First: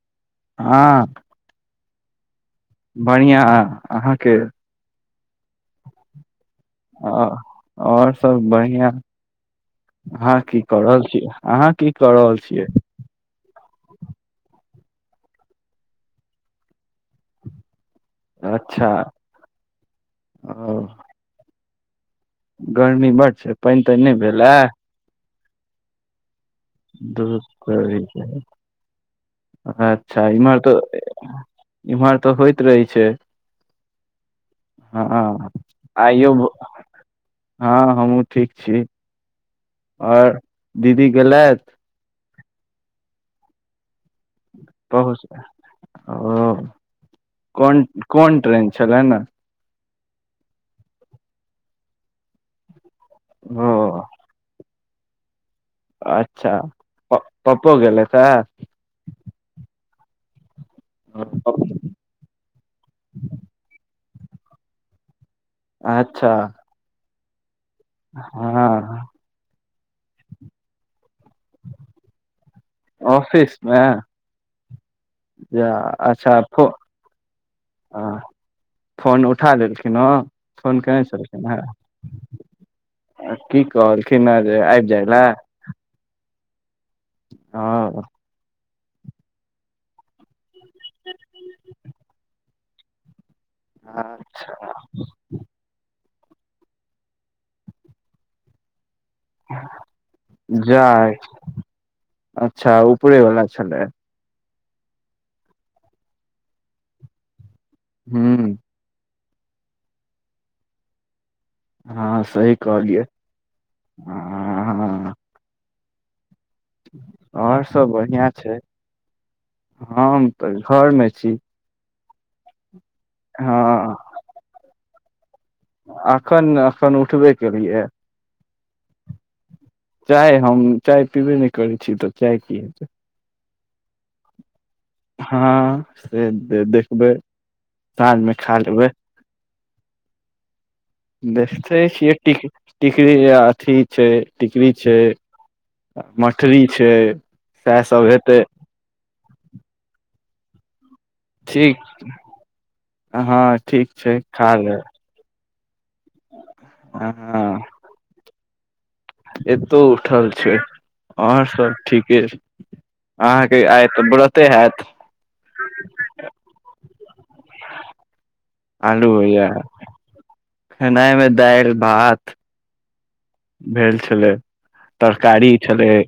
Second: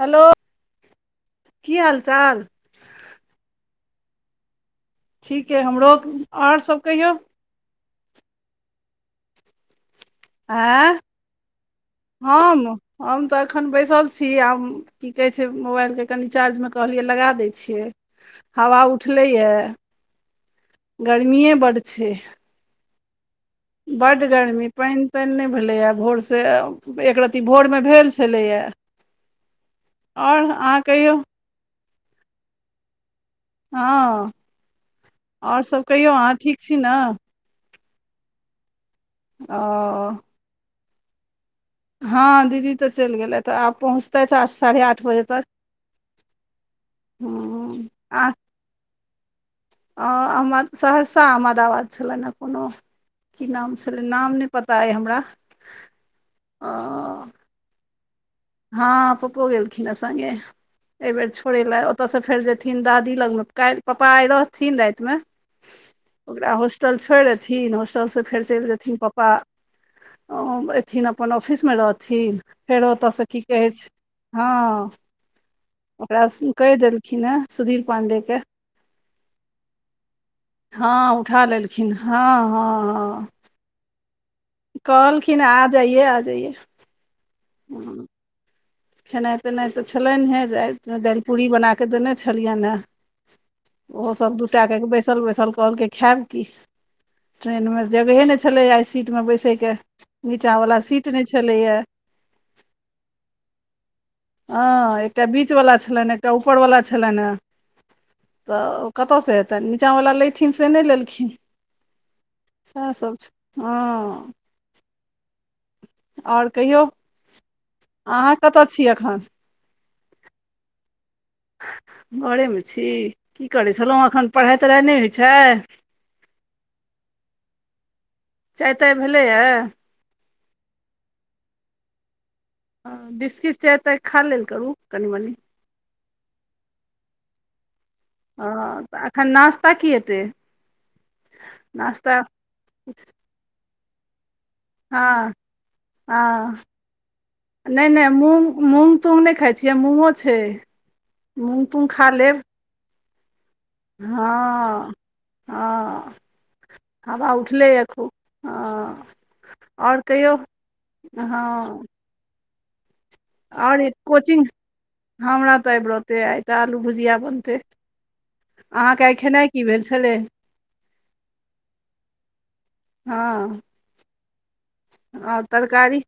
hello हँ की हाल चाल बढ़िआ अहाँके ठीकइ हमरो आओर सब कहियौ आओर सब बढ़िआं अहाँ की क आँय रहल छीयै अहाँ की क रहल हम छियै हम तऽ एखन बैसल छी आब की कहै छै मोबाइल के कनि चार्ज मे कहलियै लगा दैत छियै हवा अच्छा उठलैए ओ गर्मीए बड्ड छै गर्मी बड छै पानि तानि नहि भेल है पाइन नहि भेलैए भोर से दूध [unintelligible] कर छै अच्छा आओर ईमेर अहाँ तऽ कहियौ इम्हर तऽ होइत रहै छै हँ हँ आ ओर सब कहियौ आइयो अहाँ भो- ठीक छी ने हँ हमहुँ ठीक छी ओ आर दीदी गेलेथ हँ दीदी तऽ चलि गेलथि तऽ आब पहुँचतै आ साढ़े आठ पहुँच बजे तक ओ कोन हँ कोन ट्रेन छलैन अ हमरा सहरसा अहमदाबाद छलनि ह कोनो की ओ नाम छलै नाम नहि पता तइ हमरा अच्छा प पप्पो गेलेथ तऽया हँ पप्पो गेलखिन हे संगे एहि बेर छोड़े लए ओतय से फेर जेथिन दादी लग मे काल्हि पापा आ रहथिन राति मे अच्छा ओकरा होस् होस्पिटल छोर अथिन होस्टल से फेर चलि जेथिन हँ पपा एथिन अपन ऑफिस मे रहथिन फेरो ओतऽ से की कहै छै हँ जा ओकरा अच्छा फो कहि देलखिन हेँ सुधीर हँ पाण्डेके फोन उठा लेलखिन ओ हँ उठा लेलखिन हँ हँ हँ की कहलखिन ह जे आबि जाइ लऽ कहलखिन आ जाइए आ जाइए ह खेनाइ पेनाइ तऽ छलनि हे रात दालि पूरी बना कऽ देने छलियनि हे ओहो सभ दू टा बैसल बैसल कहल के खायब कि ट्रेन मे जगहे ने छले आइ सी सीट मे बैसे के नीचा वाला सीट जाय ने छलेया अच्छा उपरेवला छलै हँ एकटा बीच वलाा छलनि एकटा ऊपर वाला छलनि ह ह तऽ कतऽ से हेतनि नीचा बला लेथिन से नहि लेलखिन हँ सही सएह कहलियै सब छै हँ हँ आओर कहियौ आओर सब बढ़िया अहाँ छै कतय छी एखन हम तऽ घर मे छी घरे मे छी की करैत हँ छलहुँ एखन पढ़ाई तढ़ाइ नहि होइत छै अखन अखन उठबे केलियै चाय ताय भेलैए आ चाय हम चाय पीबे नहि करै छी तऽ चाय की बिस्कीट चाह ताय खा लेल करू कनि मनि हँ से दे देखबै साँझमे ओ खा लेबै तऽ एखन नास्ता की हेतयेँ देखते छिय टिकरी आ अथी छै टिकरी छै हँ हँ मठरी छै सएह नहि नहि सब हेतै मूँग मूँग तूँग नहि खाइ छियै मूँगो छै मूँग ठीक तूँग खा लेब हँ ठीक छै खा लेब हँ हँ आाबा हँ उठले एको हँ एतौ आओर उठल कहियौ छै आ सब हँ ठीक कि अहाँके आओर आइ तऽ कोचिंग बरैते हात हमरा तऽ आय व्रते आइ तऽ आइ दाल भुजिया बनते अहाँके आइ खेनाइ की भेल छै छलै खेनाइमे दालि भात हँ भेल छलै आओर तरकारी छलै तरकारी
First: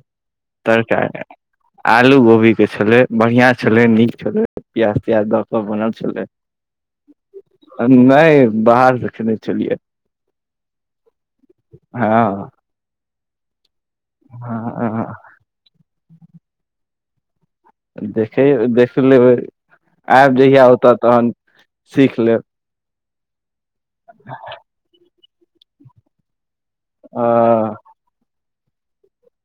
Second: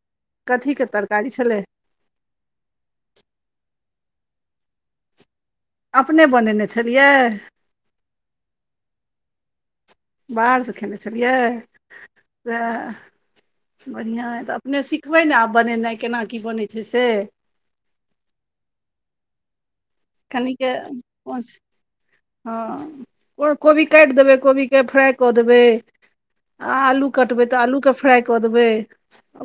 कथीके तरकारी छलै आलू गोभी के छलै बढ़िया छलै नीक छलै प्याज त्याज द क सब बनल अपने बनेने छलियै छलखिन नहि बाहर रखने छलियै बाहरसँ खेने छलियै हँ तऽ बढ़िआँ हइ तऽ हँ अपने हँ सिखबै ने आब बनेनाइ केना की बनै छै से देखे देख लेबै आयब कनिके जहिया होतऽ तहन सीख लेब हँ कोबी काटि देबै कोबीके फ्राइ कऽ देबै आ आलू ह कटबै तऽ आलूके फ्राय कऽ देबै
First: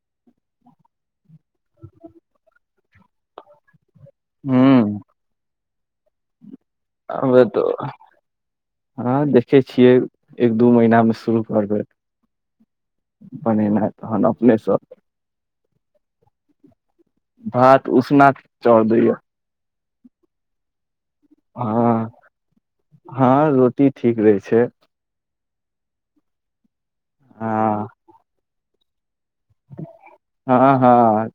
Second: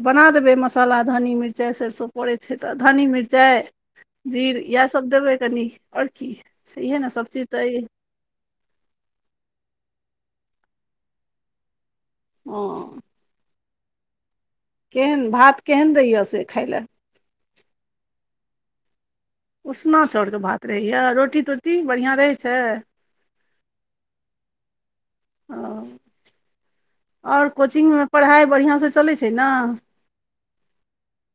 बना देबै मसाला धनी मिरचाइ सरिसो पड़ै छै तऽ धन्नी मिरचाइ जीर यैह हूँ सब देबै कनी आओर कि हमे तऽ हँ देखै छियै एक दू महीनामे शुरू करबै ओ बनेनाय तहन अपनेसँ केहन भात केहन दैए यै से खाय लए भात उसना चौउर दै यै उसना चाउरके भात रहैए रोटी तोटी हँ बढ़िआँ रहै छै हँ रोटी टी ठीक रहै छै ओ आओर हँ कोचिंगमे पढ़ाइ बढ़िआँसँ चलै छै ने हँ हँ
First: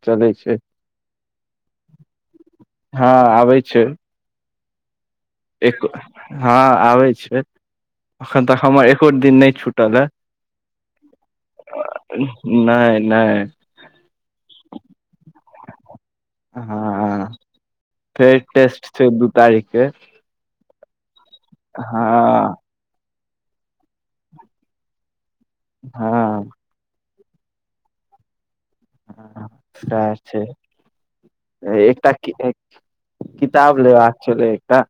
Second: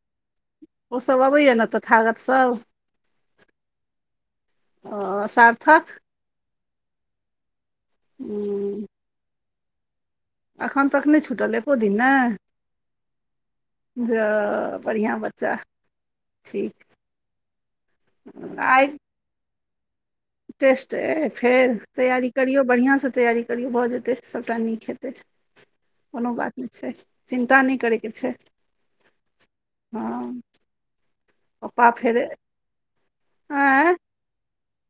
चलै छै ओसभ अबैए ने तथागतसभ हँ आबै छै ओ एक हँ आबै छै एखन तक उम्म, हमर एको दिन नहि छुटल हए एखन तक नहि छूटल एको दिन ने नहि नहि जा बढ़िआँ बच्चा ठीक हँ फेर आइ टेस्ट छै दू तारीखके टेस्ट अइ फेर तैयारी करियौ बढ़िआँसँ तैयारी करियौ भऽ जेतै सभटा नीक हेतै हँ कोनो बात नहि छै चिन्ता नहि करैके छै सैह हँ छै पप्पा एकटा फेर किताब आँय लेबाक छलै एकटा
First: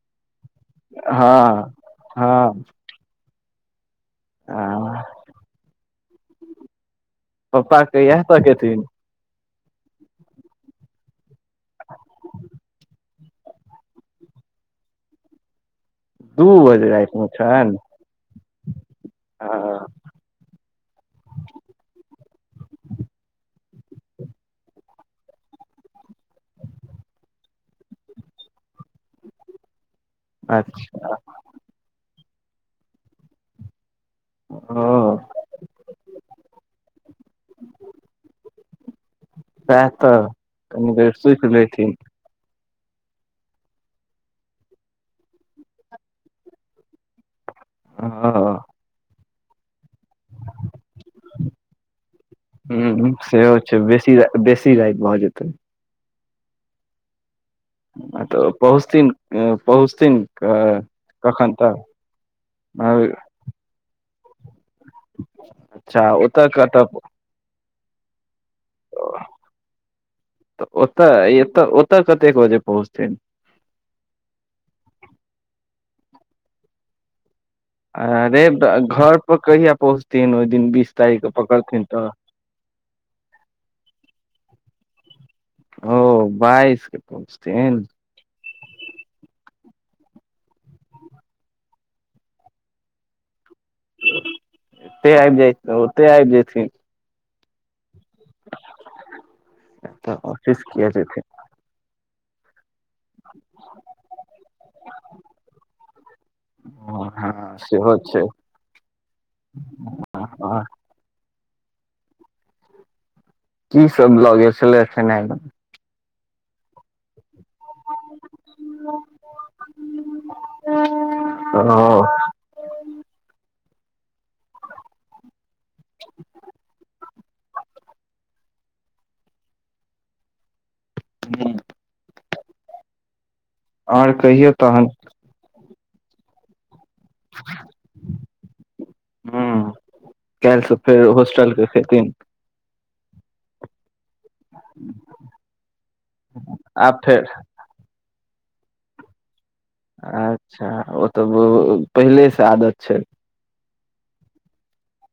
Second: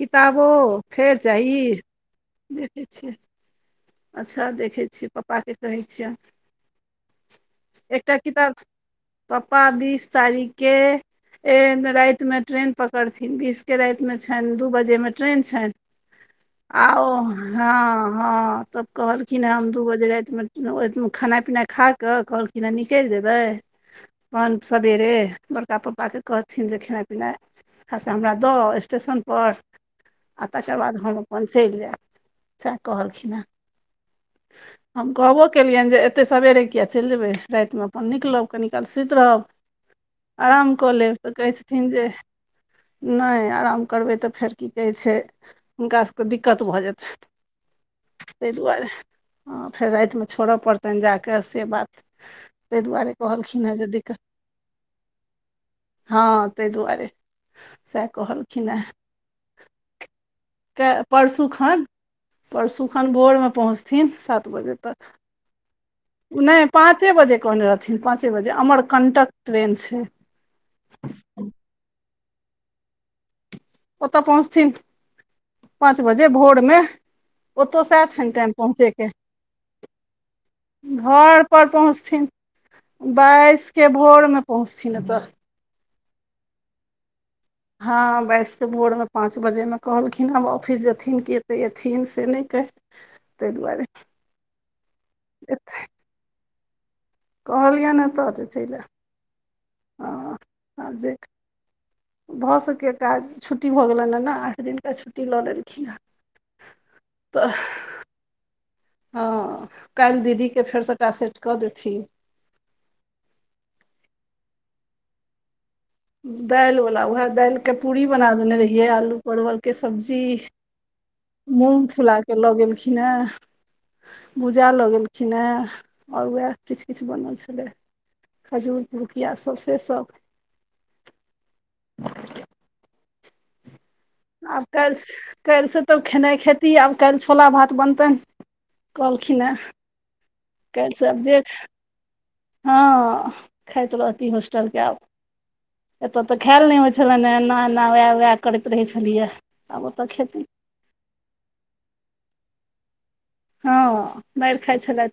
किताबो फेर चाही हँ हँ देखै छियै अच्छा आ देखै छियै पप्पाकेँ कहै छियैन पप्पा एकटा कहिया तक किताब एथिन पापा बीस तारिख के ए रातिमे ट्रेन पकड़थिन बीसके रातिमे छनि दू बजेमे ट्रेन छनि दू बजे आउ राति मे छनि हँ हँ तब कहलखिन हम दू हँ बजे रातिमे ओ खेनाइ पीनाइ खा कऽ कहलखिन हन निकलि जेबै बन सबेेरे बरका पपा के कहथिन जे खेनाइ पिनाइ दऽ आउ हमरा स्टेशनपर आ तकर बाद अच्छा हम अपन चलि जैब सएह कहलखिन हन ह हम कहबो केलियैन जे एतेक सबेरे किए चलि जेबै रातिमे अपन निकलब कनि काल सुति रहब सएह तऽ आराम कऽ कनी देर लेब तऽ कहै सुति छथिन लेथिन जे नहि आराम करबै तऽ फेर की कहै छै हुनका सबके दिक्कत भऽ जेतैन ह ताहि दुआरे ह फेर रातिमे छोड़य पड़तनि जा कऽ से बात ताहि ह दुआरे सेहो कहलखिन हेँ छै जे बेसी दिक्कत राइत बेसी राइत भऽ जेतै हँ तहि दुआरे सैह तऽ कहलखिन हन पहुँचथिन पहुँचथिन के परसू कखन तक खन परसु खन भोर भोर मे पहुचथिन सात बजे तक अच्छा ओतऽ नहि कतऽ पाँचे बजे कहने रहथिन पाँचे बजे अमर कंटक ट्रेन छै तऽ ओतऽ एत ओतऽ कतेक बजे पहुँचथिन ओतय पहुँचथिन पाँच बजे भोरमे ओतौ सैह छैन अरे टाइम ब- पहुँचैके घर पर कहिया पहुँचथिन ओहि दिन बीस तारीख के घर पर पकड़थिन तऽ पहुँचथिन बाइसके भोरमे पहुँचथिन एतऽ ओ बाइसके पहुँचथिन हँ बस त भोरमे पाँच बजेमे कहलखिन आब ऑफिस जेथिन कि एतेक अथिन से नहि कै तैहि दुआरे त आब जाइ ओ त आब जाइ कहलियै ने तऽ चलि तऽ ऑफिस किया हँ जे जेथिन भऽ सकैत काज छुट्टी भऽ गेलनि ने आई दिनका छुट्टी लऽ लेलखिन हे तऽ हो छै हँ काल्हि आ, दीदीके फेर सभटा सेट कऽ देथिन की सब लग छल छै ने दालि वाला वएह दालि के पूरी बना देने ये आलू परवल के सब्जी मूग ओ फुला के लऽ गेलखिन हे भूजा लऽ गेलखिन हे आओर उएह किछु किछु बनल छलै खजूर पिुरुकिया सब से सब आओर कहियौ आब तहन कायल कायल से तब खेनाइ खेती आब काल्हि छोला भात बनतनि कहलखिन हे ह काल्हि फेर से जे होस्टल के खेथिन हँ खाइत रहती होस्टलके आब एतय तऽ खायल नहि होइत आब फेर छलनि ह एना एना उएह उएह करैत रहै छलियै आब ओतय खेती अच्छा ओ तऽ पहिले से आदत छै हँ मारि खाइ छलै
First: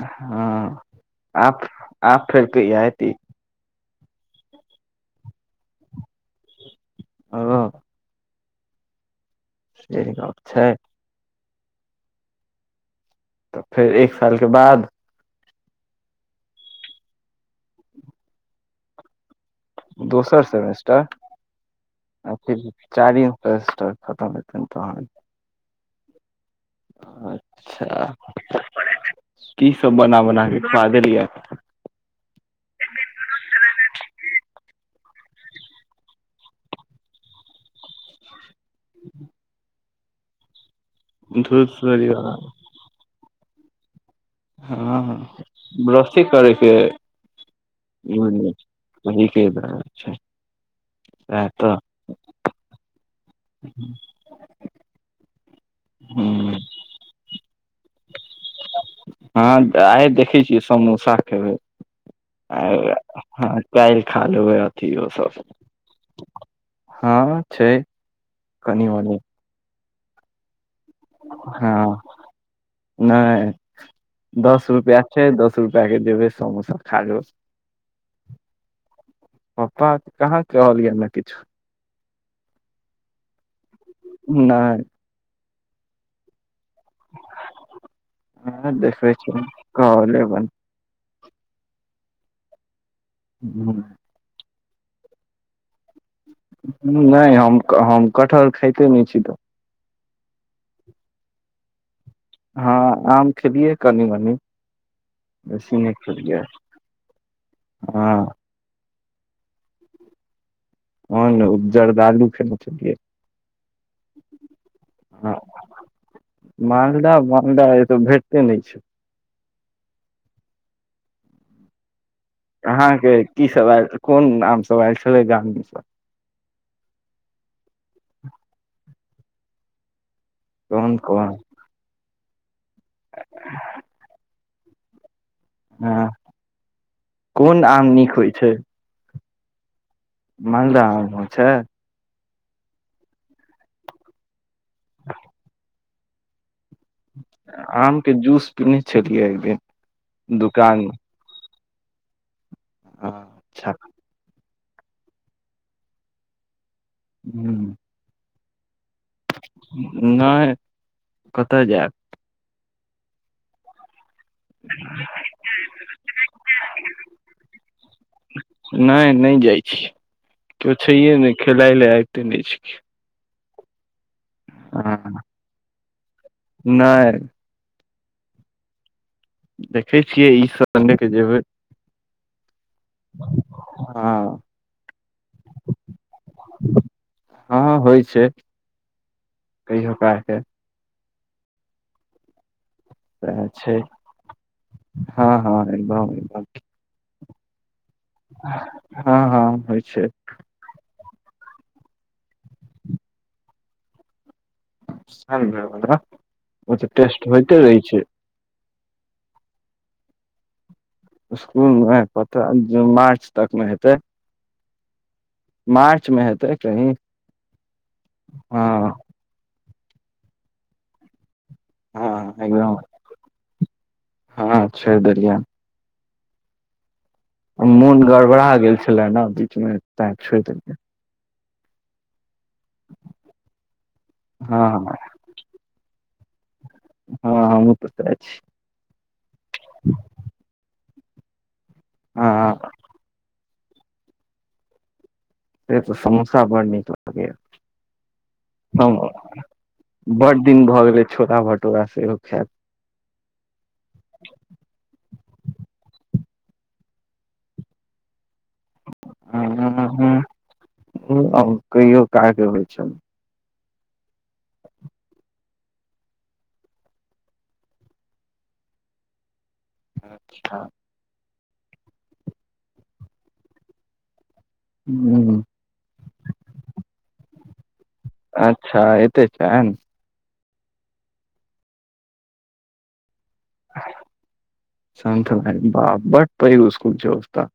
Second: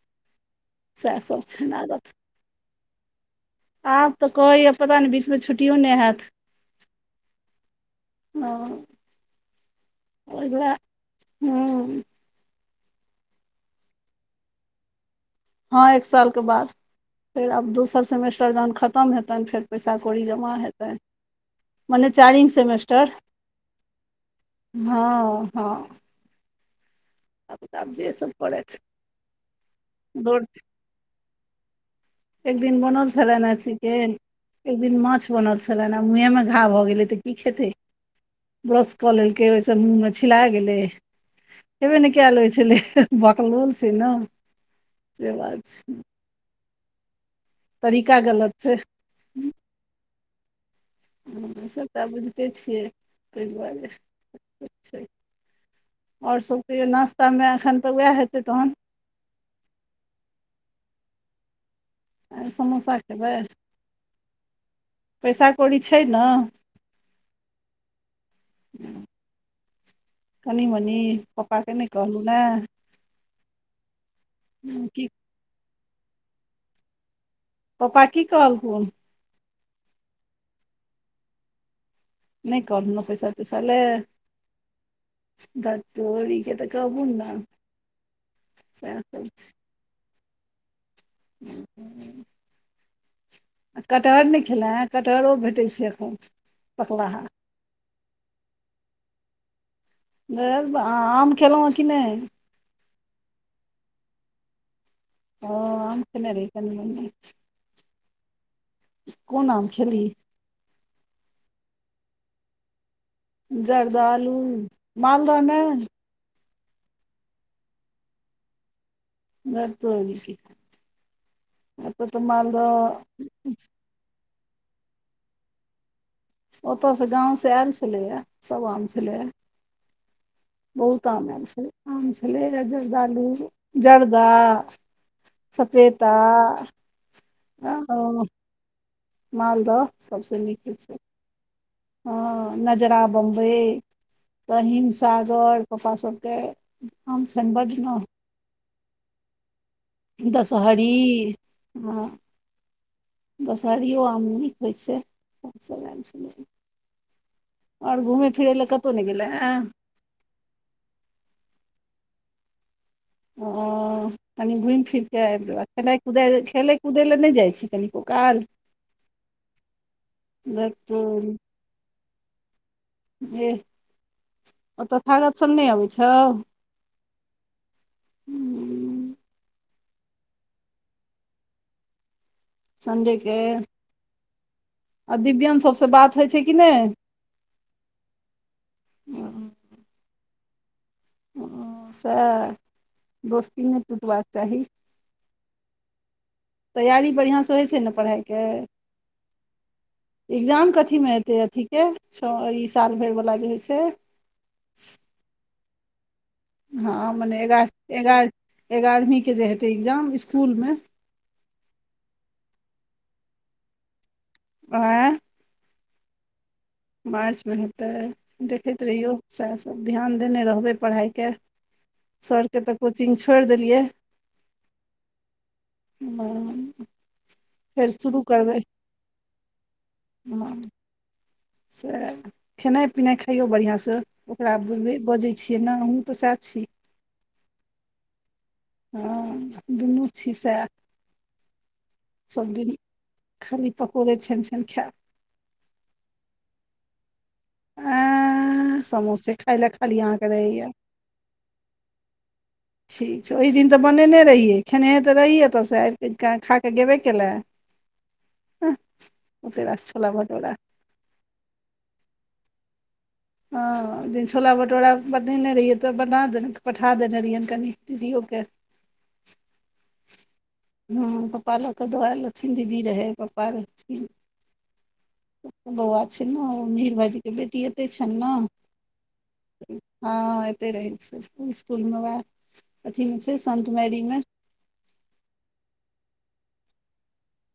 हँ आब छनि आदत आब फेर कहिया ऐते आब तऽ कहैए पता नहि बीचमे छुट्टियो नहि हैत ओ हँ से कहात छै हूँ तऽ फेर एक सालके बाद हँ एक सालके बाद फेर आब दोसर सेमेस्टर जहन खतम हेतनि फेर पैसा कौड़ी दोसर जमा हेतै सेमेस्टर मने आ चारिम फिर सेमेस्टर चारिम सेमेस्टर खतम हेतनि तहन हँ हँ आब आब जे अच्छा सब करैथ की सब बना दौड़ बना के खुआ देलिये एक दिन बनल छलनि ह चिकेन एक दिन माछ बनल छलनि आ मुँहे मे घा भऽ गेलै तऽ की खेतै ब्रश कऽ लेलकै ओहिसँ मुँह मे छिला गेलै धूस हेबे ने कयल होइ छलै बक लोल छै ने हँ से बात छै बरिश करैके तरीका गलत छै बुझलिय हीकेचछा हसभ तऽ आब बुझिते छियै ताहि दुआरे छै ओर हूँ सभ कहि नास्तामे एखन तऽ उएह हेतै तहन हँ आइ देखै छियै समोसा खेबै आ समोसा खेबै ह कालहि खा लेबै अथ ओ सब पैसा कौड़ी छै ने हँ छै कनि मनी कनि मनी पप्पा नहि हँ कहलहु ने नहि दस रूपैआ की छै दस रुपआ अ देब समोसा खाजो प्पपा की कहल कोन पापा कहाँ कहल यए ने किछु नहि कर ने पैसा तेसा ले नहि बक तोरी क तऽ कबन दाम स कह लेबन हूँ आ हूँ कटहर नहि खेलए हे कटहरो भेटै छै एखन पकलाहा नहि हम हम कटहर खाइते नहि छी तऽ आम खयेलहुँ हँ कि नहि हँ आम खेलियै कनि मनि ओ बेसी नहि आम खेने खेलिय रही कनि मनि हा कोन आम खेली ह ने उपजरदालू खेने छलियै जर्द आलू हँ मालदह ने मालदह मालदह ए तो भेटते नहि छै गरत अ कि [unintelligible] त तऽ माल अहाँके की सब आयल कोन आम सब आयल छलै गामी ओतयसँ गाँव से आयल छलैए सभ आम छलैए कोन बहुत आम कोन आयल छलै आम छलै जर्दालू जर्दा सफेद हँ आ कोन आम नीक होइ छै मालदह सबसँ नीक होइ मालदह छै आम छै हँ नजरा बम्बई तऽ हिम सागर प्पपा सभके हम सरजना आम के जूस पीने छलियै एक दिन दुकान दसहरी मे ह अच्छा दसहरिओ आम नीक होइ छै सभ सभ आयल छलै हू ओर घुमय फिरै लए कतहु नहि गेलै आँय नहि कतऽ जायब ओ कनि घुम फिर कऽ आबि ज खेलनाइ कुदए खेलै कूदै लए नहि जाइ छी कनि क काल नहि नहि जाइ छीय कि छै नहि खेलाय लए आबते नहि छ जेह ओतऽ हँ तथागत सभ नहि अबै छ नहि हूँ देखै छियै ई संडे के जेबै सण्डेके हँ आ दिव्या सभसँ बात होइ छै कि नहि हँँ हँ होइ छै नहि कहियो काल के ओ सए सएह दोस्ती छै नय टूटबाक चाही हँ हँ एकदम एकदम तैयारी बढ़िआँसँ होइ छै ने पढ़ाइके हँ हँ होइ छै ए्जाम कथीमे एतै अथी छ ई साल भरि वला जे होइ छै साल भर वला ओ तऽ टेस्ट होइते रहै छै एगारहवी के जे हेतै एग्जाम स्कूल मे स्कूल मे पता जे मार्च तक मे हेतै आँ मार्च मे हेतै कहीं मार्च मे हेतै देखैत हँ रहियौ सएहसभ ध्यान देने रहबै पढ़ाई के हँ सर केँ एकदम तऽ कोचिंग छोयर देलियै हँ छोड़ि देलियै ह मोन गड़बड़ा गेल छले ने बीच मे तै छोड़ हँ देलिऐ से खेनाइ पिनाइ खइयौ बढ़िआँसँ ओकरा हँ बु बजै छियै ने हमूँ तऽ सह छी हँ हँ मु पुस अ छी हँ दुनू छी सए हँ सभदिन खाली पकोड़े छन छन खायत से तऽ समोसा बड़ नीक लागयै आ ह म समोसे खाय लए खाली अहाँके बड दिन रहैया भऽ गेलै छोला भटूरा सेहो खायला ठीक छै ओहि दिन तऽ बनेने रहियै खेनहे तऽ रहियै एतऽसँ आब क खा कऽ गेबे केलै हु ओतरास छोला भटोरा ह कहियो का होइ छै हँ जे छोला भटूरा बनेने रहियै तऽ बना पठा देने रहियैनि कनि दीदियोके [inaudible] हँ हँ पप्पा लके दौआ लहथिन दीदी रहै पप्पा रहथिन [inaudible] बौआ छै ने भिर भाईजी के बेटिय अच्छा एते छैन हँ एते रहै छै स्कूल मे वएह अथी मे छै समधियारी मे संत ना मैरी बा बड पयिग स्कूल छै ओस्त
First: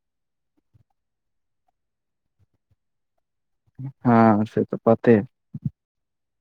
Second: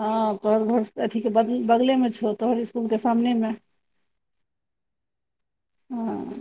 हँ तोहर घर अथीके बग बगलेमे छौ तोहर स्कूल के सामने मे हँ से तऽ पते हँ [inaudible]